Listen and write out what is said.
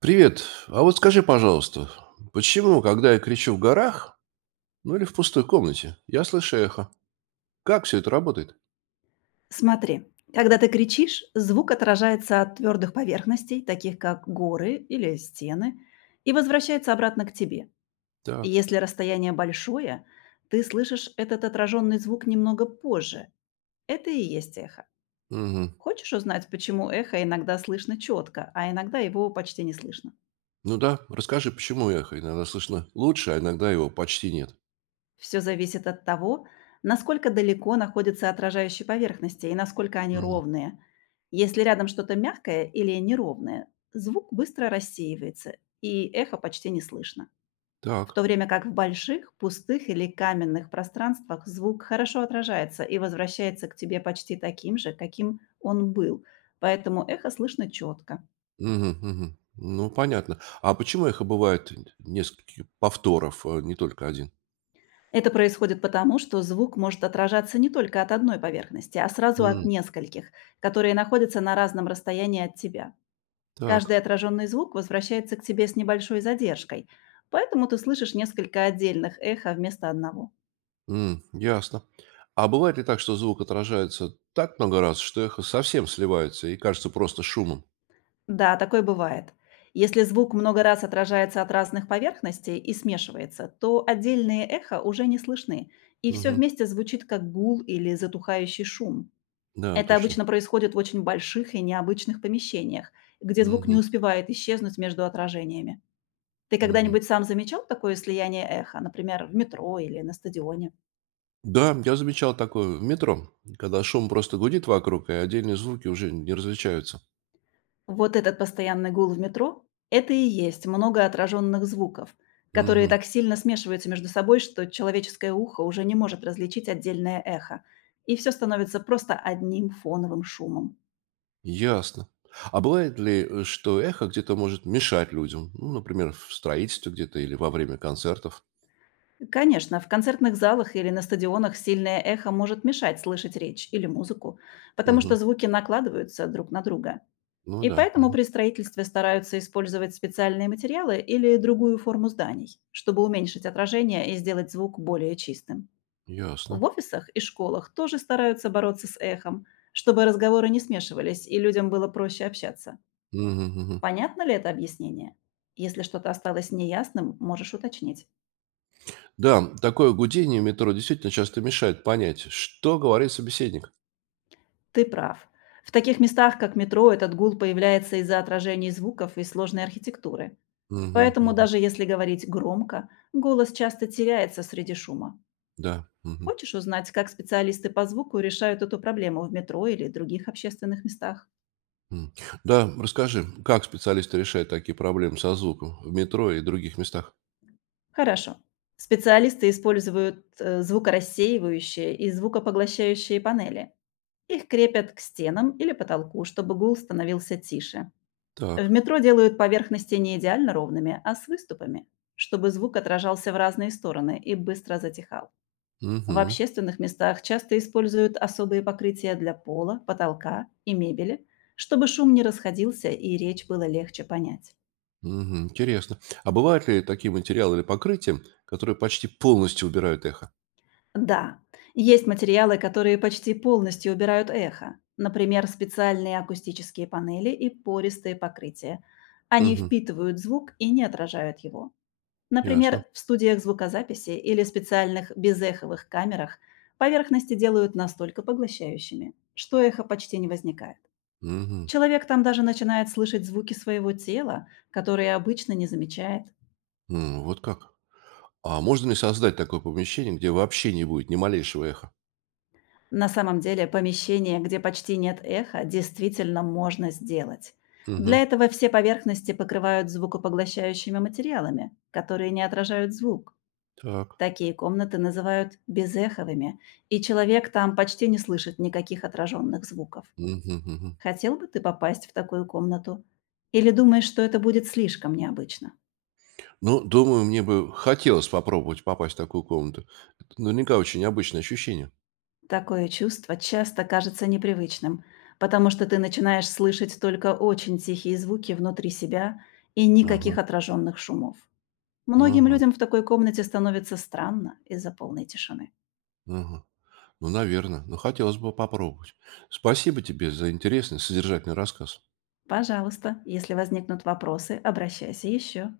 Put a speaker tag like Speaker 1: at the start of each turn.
Speaker 1: Привет. А вот скажи, пожалуйста, почему, когда я кричу в горах, ну или в пустой комнате, я слышу эхо? Как все это работает?
Speaker 2: Смотри, когда ты кричишь, звук отражается от твердых поверхностей, таких как горы или стены, и возвращается обратно к тебе. И
Speaker 1: Так.
Speaker 2: Если расстояние большое, ты слышишь этот отраженный звук немного позже. Это и есть эхо.
Speaker 1: Мгм.
Speaker 2: Хочешь узнать, почему эхо иногда слышно четко, а иногда его почти не слышно?
Speaker 1: Ну да, расскажи, почему эхо иногда слышно лучше, а иногда его почти нет.
Speaker 2: Все зависит от того, насколько далеко находятся отражающие поверхности и насколько они
Speaker 1: Мгм.
Speaker 2: ровные. Если рядом что-то мягкое или неровное, звук быстро рассеивается, и эхо почти не слышно. В
Speaker 1: Так.
Speaker 2: то время как в больших, пустых или каменных пространствах звук хорошо отражается и возвращается к тебе почти таким же, каким он был, поэтому эхо слышно четко.
Speaker 1: Мгм, мгм. Ну, понятно. А почему эхо бывает несколько повторов, а не только один?
Speaker 2: Это происходит потому, что звук может отражаться не только от одной поверхности, а сразу от
Speaker 1: М.
Speaker 2: нескольких, которые находятся на разном расстоянии от тебя.
Speaker 1: Так.
Speaker 2: Каждый отраженный звук возвращается к тебе с небольшой задержкой, поэтому ты слышишь несколько отдельных эхо вместо одного.
Speaker 1: М, ясно. А бывает ли так, что звук отражается так много раз, что эхо совсем сливается и кажется просто шумом?
Speaker 2: Да, такое бывает. Если звук много раз отражается от разных поверхностей и смешивается, то отдельные эхо уже не слышны, и все
Speaker 1: Мгм.
Speaker 2: вместе звучит как гул или затухающий шум.
Speaker 1: Да,
Speaker 2: Это
Speaker 1: точно.
Speaker 2: обычно происходит в очень больших и необычных помещениях, где звук не
Speaker 1: Мгм,
Speaker 2: успевает исчезнуть между отражениями. Ты
Speaker 1: мгм.
Speaker 2: когда-нибудь сам замечал такое слияние эха, например, в метро или на стадионе?
Speaker 1: Да, я замечал такое в метро, когда шум просто гудит вокруг, и отдельные звуки уже не различаются.
Speaker 2: Вот этот постоянный гул в метро – это и есть много отраженных звуков, которые
Speaker 1: Мгм.
Speaker 2: так сильно смешиваются между собой, что человеческое ухо уже не может различить отдельное эхо, и все становится просто одним фоновым шумом.
Speaker 1: Ясно. А бывает ли, что эхо где-то может мешать людям? Ну, например, в строительстве где-то или во время концертов?
Speaker 2: Конечно, в концертных залах или на стадионах сильное эхо может мешать слышать речь или музыку, потому что
Speaker 1: Мгм.
Speaker 2: звуки накладываются друг на друга.
Speaker 1: Ну
Speaker 2: И
Speaker 1: да,
Speaker 2: поэтому
Speaker 1: мгм.
Speaker 2: при строительстве стараются использовать специальные материалы или другую форму зданий, чтобы уменьшить отражение и сделать звук более чистым. В
Speaker 1: Ясно.
Speaker 2: офисах и школах тоже стараются бороться с эхом, чтобы разговоры не смешивались и людям было проще общаться.
Speaker 1: Мгм, мгм.
Speaker 2: Понятно ли это объяснение? Если что-то осталось неясным, можешь уточнить.
Speaker 1: Да, такое гудение в метро действительно часто мешает понять, что говорит собеседник.
Speaker 2: Ты прав. В таких местах, как метро, этот гул появляется из-за отражений звуков и сложной архитектуры.
Speaker 1: Мгм,
Speaker 2: Поэтому
Speaker 1: мгм.
Speaker 2: даже если говорить громко, голос часто теряется среди шума.
Speaker 1: Да. Мгм.
Speaker 2: Хочешь узнать, как специалисты по звуку решают эту проблему в метро или других общественных местах?
Speaker 1: М. Да, расскажи, как специалисты решают такие проблемы со звуком в метро и других местах?
Speaker 2: Хорошо. Специалисты используют звукорассеивающие и звукопоглощающие панели. Их крепят к стенам или потолку, чтобы гул становился тише.
Speaker 1: Так.
Speaker 2: В метро делают поверхности не идеально ровными, а с выступами, чтобы звук отражался в разные стороны и быстро затихал. В
Speaker 1: Мгм.
Speaker 2: общественных местах часто используют особые покрытия для пола, потолка и мебели, чтобы шум не расходился и речь было легче понять.
Speaker 1: Мгм, интересно. А бывают ли такие материалы или покрытия, которые почти полностью убирают эхо?
Speaker 2: Да, есть материалы, которые почти полностью убирают эхо. Например, специальные акустические панели и пористые покрытия. Они
Speaker 1: Мгм.
Speaker 2: впитывают звук и не отражают его.
Speaker 1: Ясно.
Speaker 2: Например, в студиях звукозаписи или специальных безэховых камерах поверхности делают настолько поглощающими, что эхо почти не возникает.
Speaker 1: Мгм.
Speaker 2: Человек там даже начинает слышать звуки своего тела, которые обычно не замечает.
Speaker 1: М, вот как. А можно ли создать такое помещение, где вообще не будет ни малейшего эха?
Speaker 2: На самом деле помещение, где почти нет эха, действительно можно сделать. Для
Speaker 1: Мгм.
Speaker 2: этого все поверхности покрывают звукопоглощающими материалами, которые не отражают звук.
Speaker 1: Так.
Speaker 2: Такие комнаты называют безэховыми, и человек там почти не слышит никаких отраженных звуков.
Speaker 1: Мгм, мгм.
Speaker 2: Хотел бы ты попасть в такую комнату? Или думаешь, что это будет слишком необычно?
Speaker 1: Ну, думаю, мне бы хотелось попробовать попасть в такую комнату. Это наверняка очень необычное ощущение.
Speaker 2: Такое чувство часто кажется непривычным, потому что ты начинаешь слышать только очень тихие звуки внутри себя и никаких
Speaker 1: Ага,
Speaker 2: отраженных шумов. Многим
Speaker 1: ага,
Speaker 2: людям в такой комнате становится странно из-за полной тишины.
Speaker 1: ага. Ну, наверное. Но хотелось бы попробовать. Спасибо тебе за интересный, содержательный рассказ.
Speaker 2: Пожалуйста, если возникнут вопросы, обращайся еще.